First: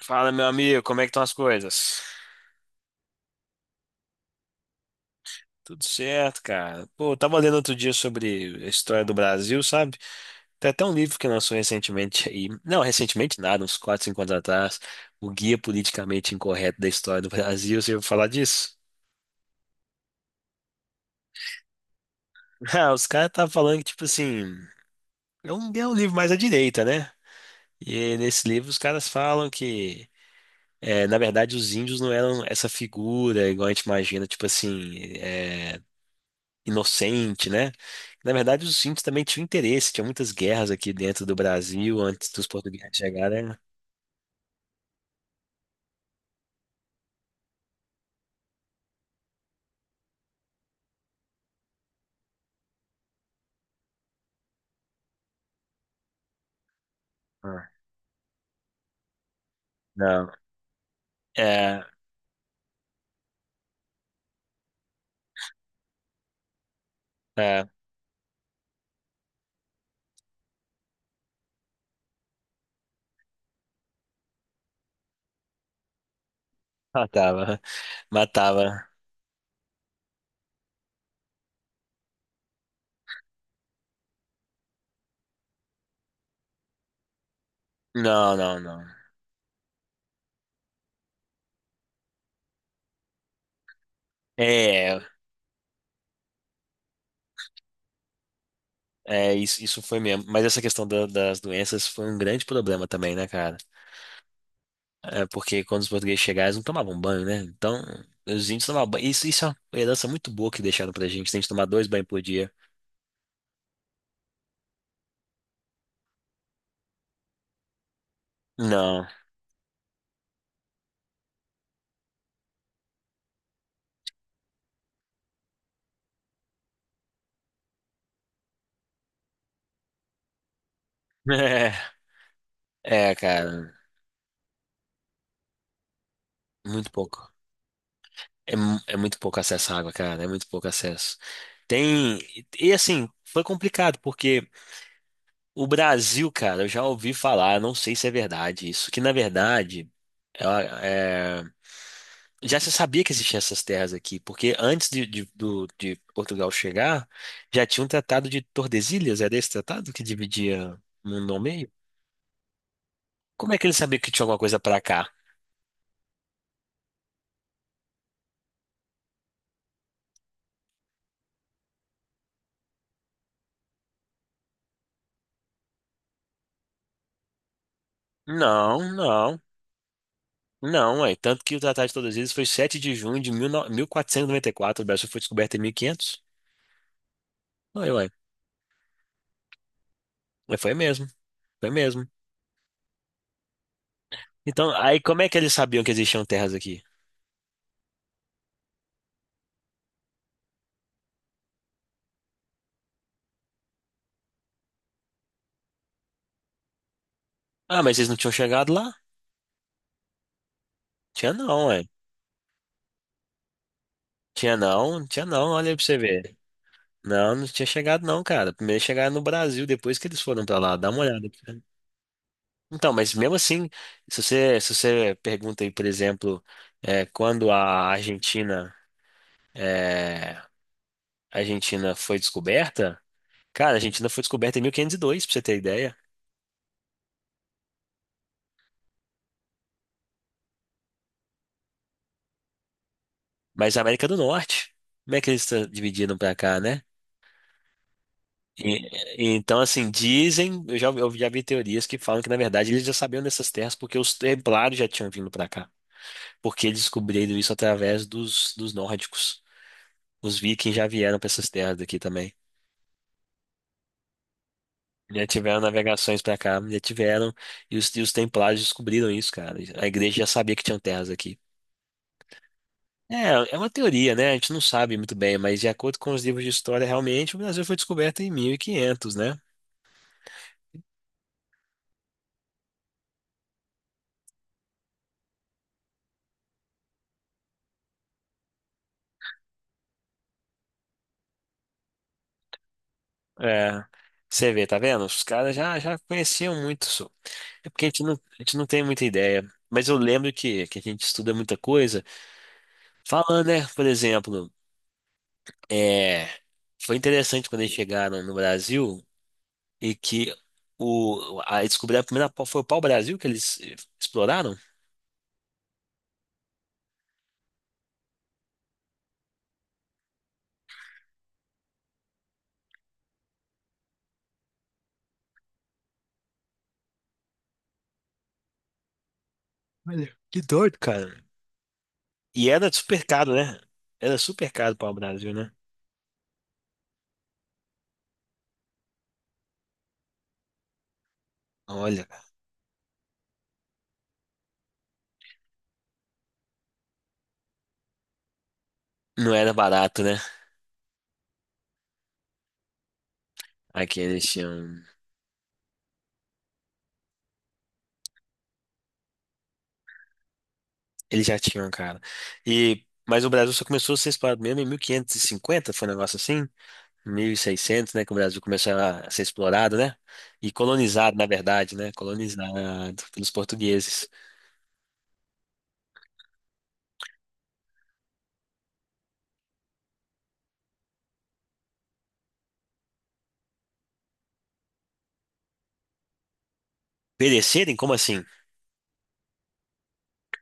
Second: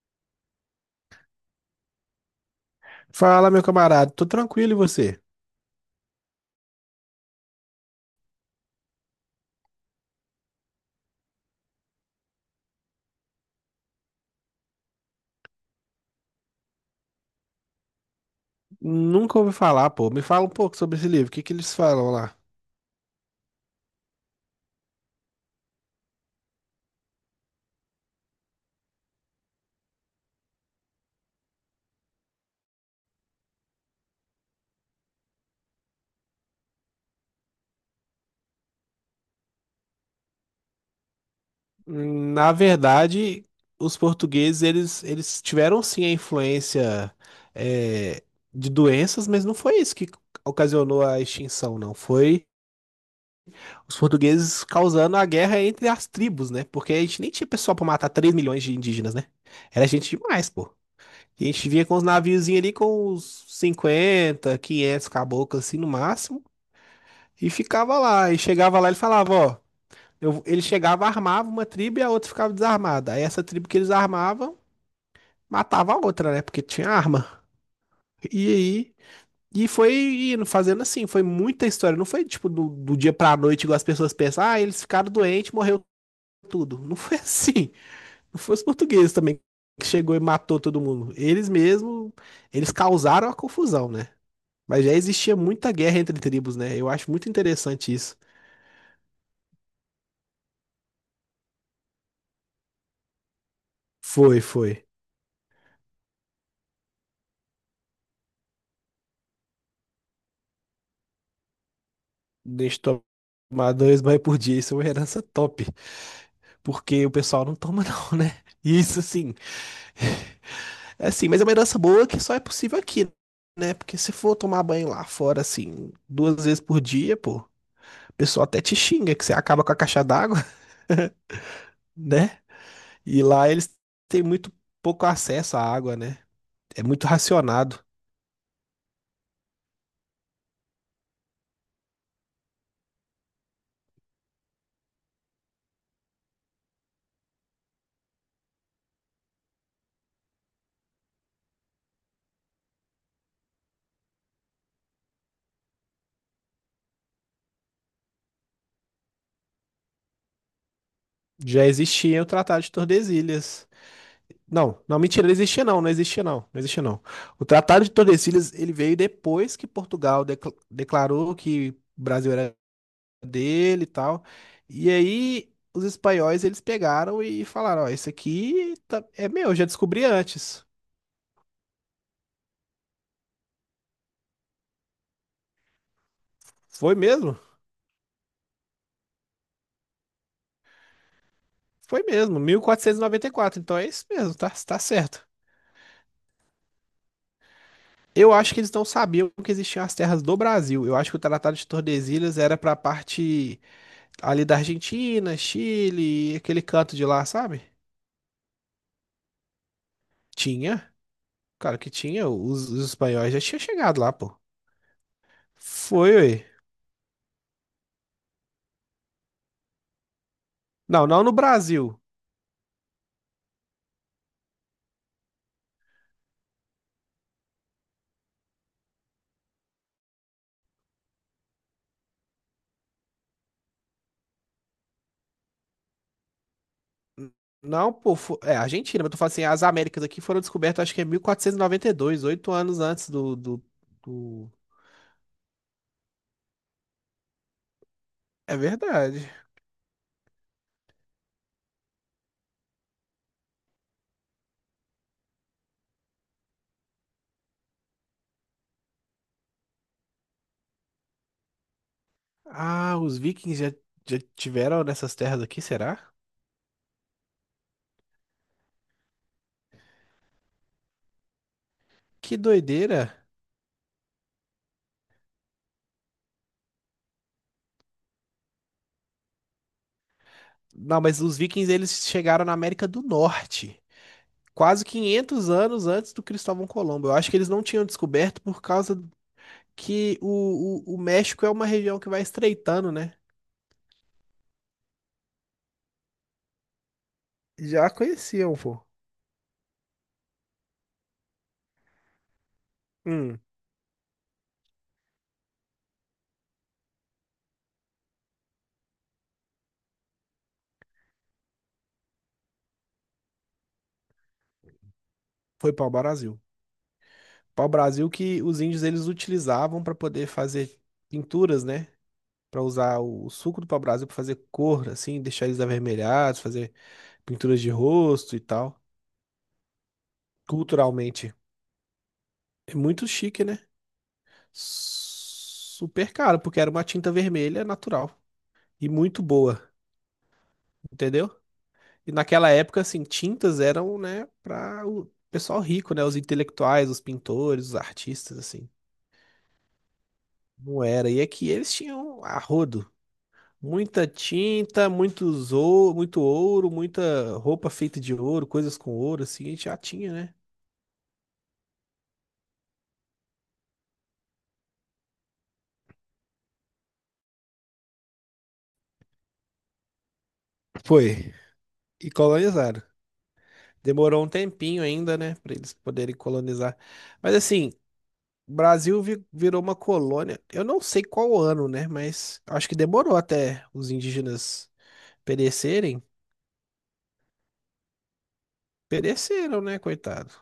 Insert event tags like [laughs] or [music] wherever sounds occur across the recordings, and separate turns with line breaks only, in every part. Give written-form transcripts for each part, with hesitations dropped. Fala, meu amigo, como é que estão as coisas?
Fala, meu camarada, tô tranquilo e você?
Tudo certo, cara. Pô, eu tava lendo outro dia sobre a história do Brasil, sabe? Tem até um livro que lançou recentemente aí. Não, recentemente nada, uns 4 5 anos atrás. O Guia Politicamente Incorreto da História do Brasil. Você ouviu falar disso?
Nunca ouvi falar, pô. Me fala um pouco sobre esse livro, o que que eles falam lá?
[laughs] Ah, os caras estavam falando que, tipo assim, é um livro mais à direita, né? E nesse livro os caras falam que, na verdade, os índios não eram essa figura igual a gente imagina, tipo assim, inocente, né? Na verdade, os índios também tinham interesse, tinha muitas guerras aqui dentro do Brasil antes dos
Na
portugueses
verdade,
chegarem.
os portugueses, eles tiveram sim a influência é, de doenças, mas não foi isso que ocasionou a extinção, não. Foi os portugueses causando a guerra entre as tribos, né? Porque a gente nem tinha
Ah,
pessoal pra matar 3 milhões de indígenas, né? Era gente
não.
demais, pô. E a gente
É,
vinha com os naviozinhos ali com uns 50, 500 caboclos assim no máximo. E
é,
ficava lá, e chegava lá, ele falava, ó, ele chegava, armava uma tribo e a outra ficava desarmada. Aí essa tribo que eles armavam, matava a outra, né? Porque tinha arma.
matava,
E
matava.
aí, e foi indo, fazendo assim, foi muita história. Não foi tipo do dia pra noite, igual as pessoas pensam, ah, eles ficaram doentes, morreu tudo. Não foi [laughs] assim.
Não,
Não foi
não,
os
não.
portugueses também que chegou e matou todo mundo. Eles mesmo, eles causaram a confusão, né? Mas já
É,
existia muita guerra entre tribos, né? Eu acho muito interessante isso.
é isso, isso foi mesmo. Mas essa questão das doenças foi um grande problema também, né, cara?
Foi, foi.
É porque quando os portugueses chegaram, eles não tomavam banho, né? Então, os índios tomavam banho. Isso é uma herança muito boa que deixaram pra gente. Tem que tomar dois banhos por dia.
Deixa eu tomar dois banhos por dia, isso é uma herança top, porque o pessoal não toma [laughs] não, né? Isso
Não.
sim [laughs] é assim, mas é uma herança boa que só é possível aqui, né? Porque se for tomar banho lá fora, assim, duas vezes por dia, pô, o pessoal até te xinga que você acaba com a caixa d'água,
[laughs]
[laughs] né? E lá
Cara,
eles têm muito pouco acesso à água, né? É
muito
muito
pouco.
racionado.
É, é muito pouco acesso à água, cara. É muito pouco acesso. Tem. E assim, foi complicado, porque o Brasil, cara, eu já ouvi falar, não sei se é verdade isso, que na verdade. ela- é, já se sabia que existiam essas terras aqui, porque antes de Portugal chegar, já tinha um tratado de Tordesilhas, era esse tratado que dividia o mundo ao
Já
meio?
existia o Tratado de
Como é que
Tordesilhas.
ele sabia que tinha alguma coisa pra
Não, não,
cá?
mentira, não existia não, não existia não, não existia não. O Tratado de Tordesilhas, ele veio depois que Portugal declarou que o Brasil era dele e tal. E aí os espanhóis, eles pegaram e falaram, ó,
Não,
é
não.
meu, eu já descobri antes.
Não, é tanto que o Tratado de todas as eles foi 7 de junho de 19 1494, o Brasil foi descoberto em 1500.
Foi mesmo?
Aí, ué, ué, mas foi mesmo, foi
Foi
mesmo.
mesmo, mil quatrocentos e noventa e quatro. Então é isso mesmo,
Então,
tá
aí como
certo.
é que eles sabiam que existiam terras aqui?
Eu acho que eles não sabiam que existiam as terras do Brasil. Eu acho que o Tratado de Tordesilhas era pra parte ali da Argentina, Chile, aquele canto de lá, sabe?
Ah, mas eles não tinham chegado lá?
Tinha,
Tinha não,
claro
ué.
que tinha. Os espanhóis já tinham chegado lá, pô.
Tinha não, olha aí pra você
Foi,
ver.
ué.
Não, não tinha chegado não, cara. Primeiro chegaram no Brasil, depois que eles foram pra lá, dá uma
Não, não
olhada,
no
cara.
Brasil.
Então, mas mesmo assim, se você pergunta aí, por exemplo, quando a Argentina, é, a Argentina foi descoberta, cara, a Argentina foi descoberta em 1502, pra você ter ideia.
N- Não, pô, é Argentina, mas eu tô falando assim, as Américas aqui foram descobertas, acho que é 1492, 8 anos antes do, do,
Mas a América do
do-
Norte, como é que eles dividiram pra cá, né?
É
E- e
verdade.
então, assim, dizem, eu já vi teorias que falam que, na verdade, eles já sabiam dessas terras porque os templários já tinham vindo pra cá. Porque eles descobriram isso através dos nórdicos. Os vikings já vieram pra essas terras daqui também.
Ah, os vikings já, já tiveram nessas
Já
terras
tiveram
aqui, será?
navegações pra cá, já tiveram. E os templários descobriram isso, cara. A igreja já sabia que tinham terras aqui.
Que doideira.
É, é uma teoria, né? A gente não sabe muito bem, mas de acordo com os livros de história, realmente o Brasil foi descoberto em 1500, né?
Não, mas os vikings, eles chegaram na América do Norte, quase 500 anos antes do Cristóvão Colombo. Eu acho que eles não tinham descoberto por causa que o México é uma região que vai estreitando, né?
É, você vê, tá vendo? Já conheciam muito isso. É porque
Já
a
conheciam,
gente não
pô.
tem muita ideia. Mas eu lembro que a gente estuda muita coisa.
Hum,
Falando, né? Por exemplo, é, foi interessante quando eles chegaram no Brasil e que descobriram a primeira, foi o pau-brasil que eles exploraram.
foi pau-brasil. Pau-brasil que os índios eles utilizavam para poder fazer pinturas, né? Para usar o suco do pau-brasil para fazer cor, assim, deixar eles avermelhados, fazer pinturas de rosto e tal.
Olha, que doido, cara.
Culturalmente,
E era
é
super
muito
caro,
chique, né?
né? Era super caro para o Brasil, né?
Super caro, porque era uma tinta vermelha natural e muito boa, entendeu?
Olha,
E naquela época, assim, tintas eram, né, para o pessoal rico, né? Os intelectuais, os pintores, os artistas, assim.
não era barato, né?
Não era. E é que eles tinham a rodo.
Aqui
Muita
eles tinham.
tinta, muito ouro, muita roupa feita de ouro, coisas com ouro, assim, a gente já tinha, né?
Eles já tinham, cara. E... mas o Brasil só começou a ser explorado mesmo em 1550, foi um negócio assim? 1600, né? Que o Brasil começou a ser explorado, né? E colonizado, na
Foi.
verdade, né?
E
Colonizado
colonizaram.
pelos portugueses.
Demorou um tempinho ainda, né, para eles poderem colonizar. Mas assim, o Brasil virou uma colônia. Eu não sei qual ano, né, mas acho que demorou até os indígenas perecerem.
Perecerem? Como assim?
Pereceram, né, coitado?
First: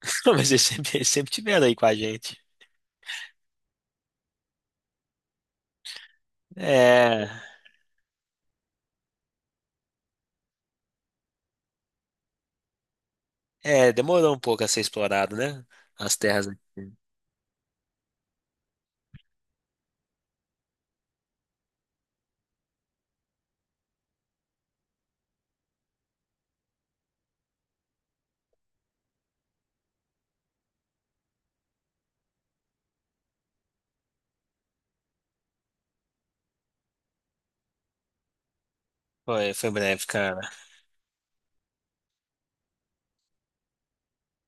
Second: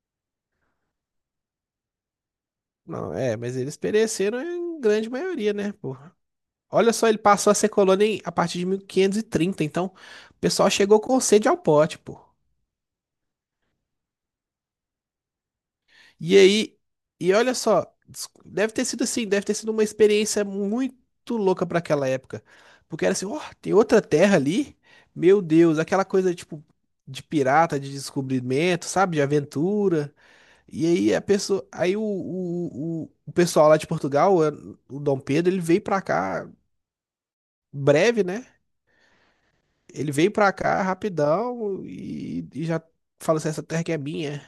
[laughs] Não, mas eles sempre tiveram aí com a gente.
Não, é, mas eles pereceram em grande maioria, né, porra? Olha só, ele
É.
passou a ser colônia a partir de 1530, então o pessoal chegou com sede ao pote, pô.
É, demorou um pouco a ser explorado, né? As
E
terras
aí,
aqui.
e olha só, deve ter sido assim, deve ter sido uma experiência muito louca para aquela época. Porque era assim, ó, tem outra terra ali? Meu Deus, aquela coisa tipo de pirata, de descobrimento, sabe, de aventura. E aí a pessoa, aí o pessoal lá de Portugal, o Dom Pedro, ele veio pra cá breve, né?
Foi, foi breve,
Ele veio
cara.
pra cá rapidão e já falou assim, essa terra que é minha.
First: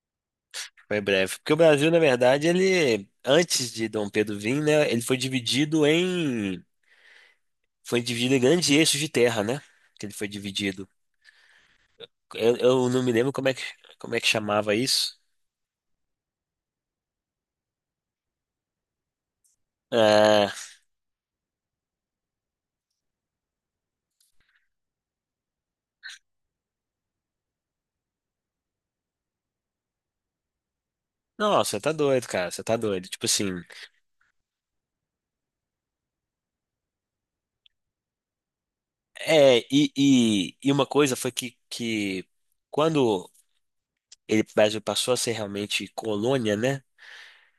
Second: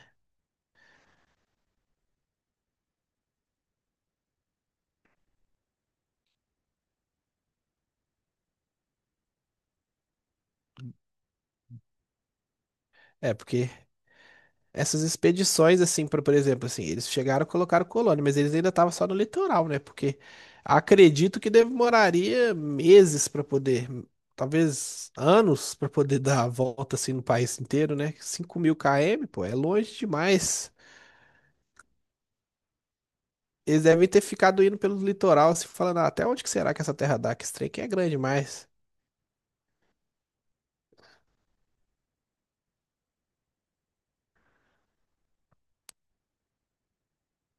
Foi breve. Porque o Brasil, na verdade, ele, antes de Dom Pedro vir, né, ele foi dividido em grandes eixos de terra, né? Que ele foi dividido. Eu não me lembro
É, porque
como é que chamava
essas
isso.
expedições, assim, por exemplo, assim, eles chegaram e colocaram colônia, mas eles ainda estavam só no litoral, né? Porque
É,
acredito que demoraria meses pra poder, talvez anos pra poder [laughs] dar a volta, assim, no país inteiro, né? 5 mil km, pô, é longe demais.
não, você tá doido, cara, você tá doido. Tipo assim,
Eles devem ter ficado indo pelo litoral, assim, falando, "Ah, até onde que será que essa terra dá? Que esse trem aqui é grande demais."
e uma coisa foi que quando ele, o Brasil passou a ser realmente colônia, né,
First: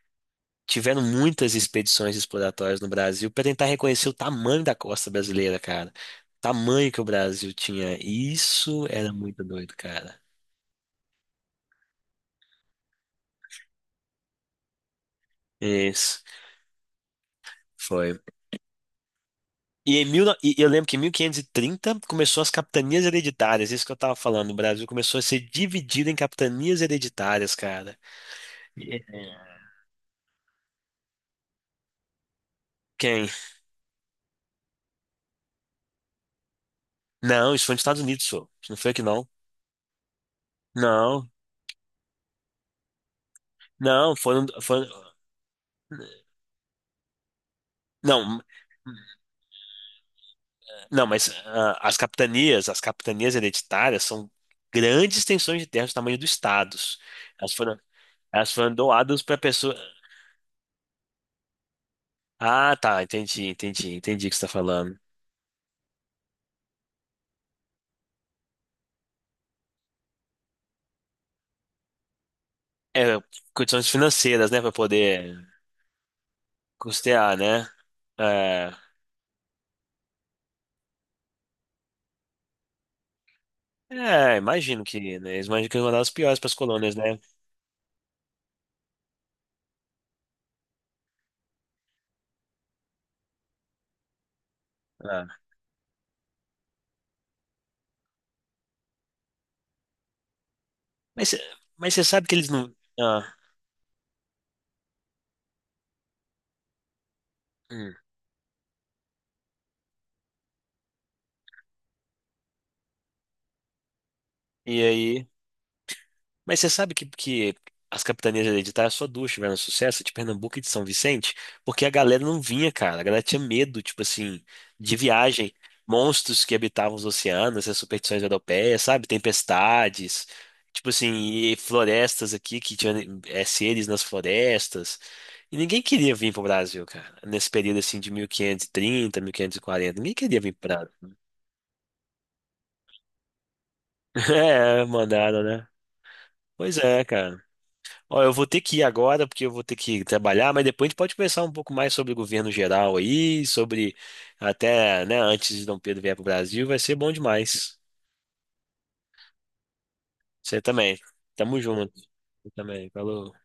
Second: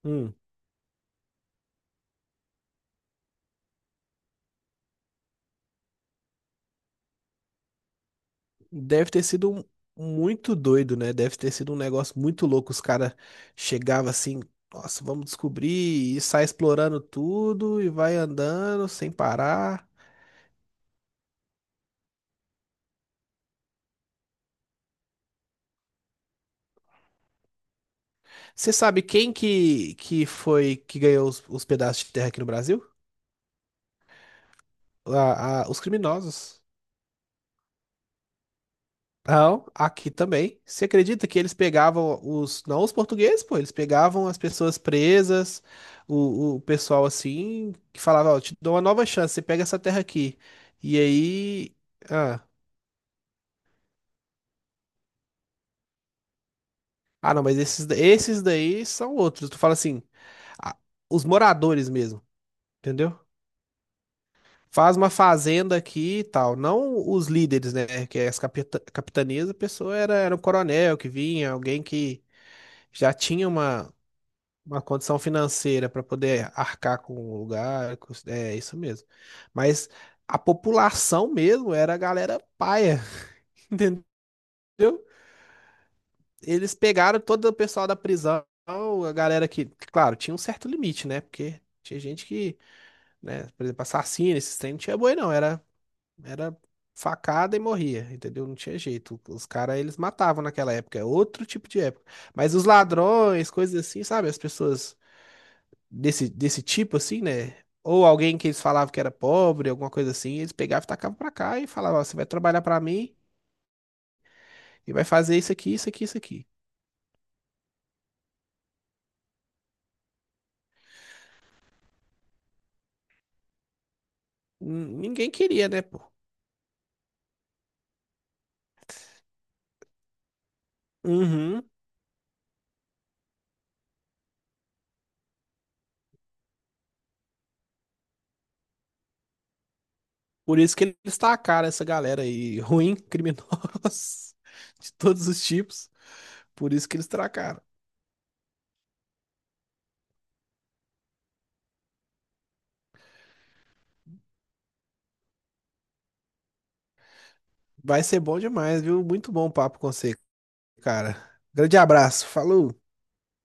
Hum,
tiveram muitas expedições exploratórias no Brasil para tentar reconhecer o tamanho da costa brasileira, cara, tamanho que o Brasil tinha. Isso era
deve ter
muito
sido um-
doido, cara.
muito doido, né? Deve ter sido um negócio muito louco. Os caras chegavam assim, nossa, vamos descobrir,
Isso.
e sai explorando tudo e vai
Foi.
andando sem parar.
E, em mil, e eu lembro que em 1530 começou as capitanias hereditárias, isso que eu tava falando. O Brasil começou a ser dividido em capitanias hereditárias, cara.
Você sabe quem
É.
que foi que ganhou os pedaços de terra aqui no Brasil?
Quem?
Os criminosos.
Não, isso foi nos Estados Unidos, só. Isso não foi aqui, não.
Não, aqui também. Você acredita
Não,
que eles pegavam os, não os portugueses, pô, eles
não,
pegavam as
foram,
pessoas
foram.
presas, o pessoal assim, que falava, ó,
Não,
te dou uma nova chance, você pega essa terra aqui. E
não, mas
aí,
ah,
ah,
as capitanias hereditárias são grandes extensões de terra do tamanho dos estados.
ah, não,
Elas
mas
foram,
esses, esses
elas foram
daí são
doadas para
outros. Tu fala
pessoa.
assim, ah, os moradores mesmo,
Ah, tá,
entendeu?
entendi, entendi, entendi o que você está falando.
Faz uma fazenda aqui e tal, não os líderes, né, que é as capitanias, a pessoa era, era um coronel que vinha, alguém que
É,
já tinha
condições financeiras, né, para
uma condição
poder
financeira para poder arcar com
custear,
o
né?
lugar, é
É,
isso mesmo. Mas a população mesmo era a galera paia, [laughs] entendeu?
é, imagino que, né, eles imaginam que é uma das piores para as
Eles
colônias, né?
pegaram todo o pessoal da prisão, a galera que, claro, tinha um certo limite, né? Porque tinha gente que, né, por exemplo, assassino, esses trem não tinha boi não,
Ah,
era facada e morria, entendeu? Não tinha jeito. Os caras eles matavam naquela época, é
mas,
outro tipo de
mas você
época.
sabe que eles
Mas os
não. Ah,
ladrões, coisas assim, sabe? As pessoas desse tipo, assim, né?
hum,
Ou alguém que eles falavam que era pobre, alguma coisa assim, eles pegavam e tacavam pra cá e falavam, ó, você vai trabalhar pra mim
e
e vai
aí?
fazer isso aqui, isso aqui, isso aqui.
Mas você sabe que as capitanias hereditárias só duas tiveram sucesso, de Pernambuco e de São Vicente, porque a galera não vinha, cara. A galera tinha medo, tipo assim, de
Ninguém
viagem.
queria, né, pô?
Monstros que habitavam os oceanos, as superstições europeias, sabe? Tempestades, tipo assim, e
Uhum.
florestas aqui que tinham seres nas florestas. E ninguém queria vir pro Brasil, cara. Nesse período assim de 1530, 1540, ninguém queria vir
Por
pro
isso que
Brasil.
eles tacaram essa galera aí, ruim,
[laughs]
criminosos, [laughs]
É,
de todos
mandaram,
os
né?
tipos. Por
Pois
isso que
é,
eles
cara.
tacaram.
Ó, eu vou ter que ir agora, porque eu vou ter que trabalhar, mas depois a gente pode conversar um pouco mais sobre o governo geral aí, sobre até, né, antes de Dom Pedro vier para o Brasil, vai ser bom demais.
Vai ser bom demais, viu? Muito bom o papo com você,
Você também.
cara.
Tamo
Grande
junto.
abraço,
Você
falou!
também. Falou.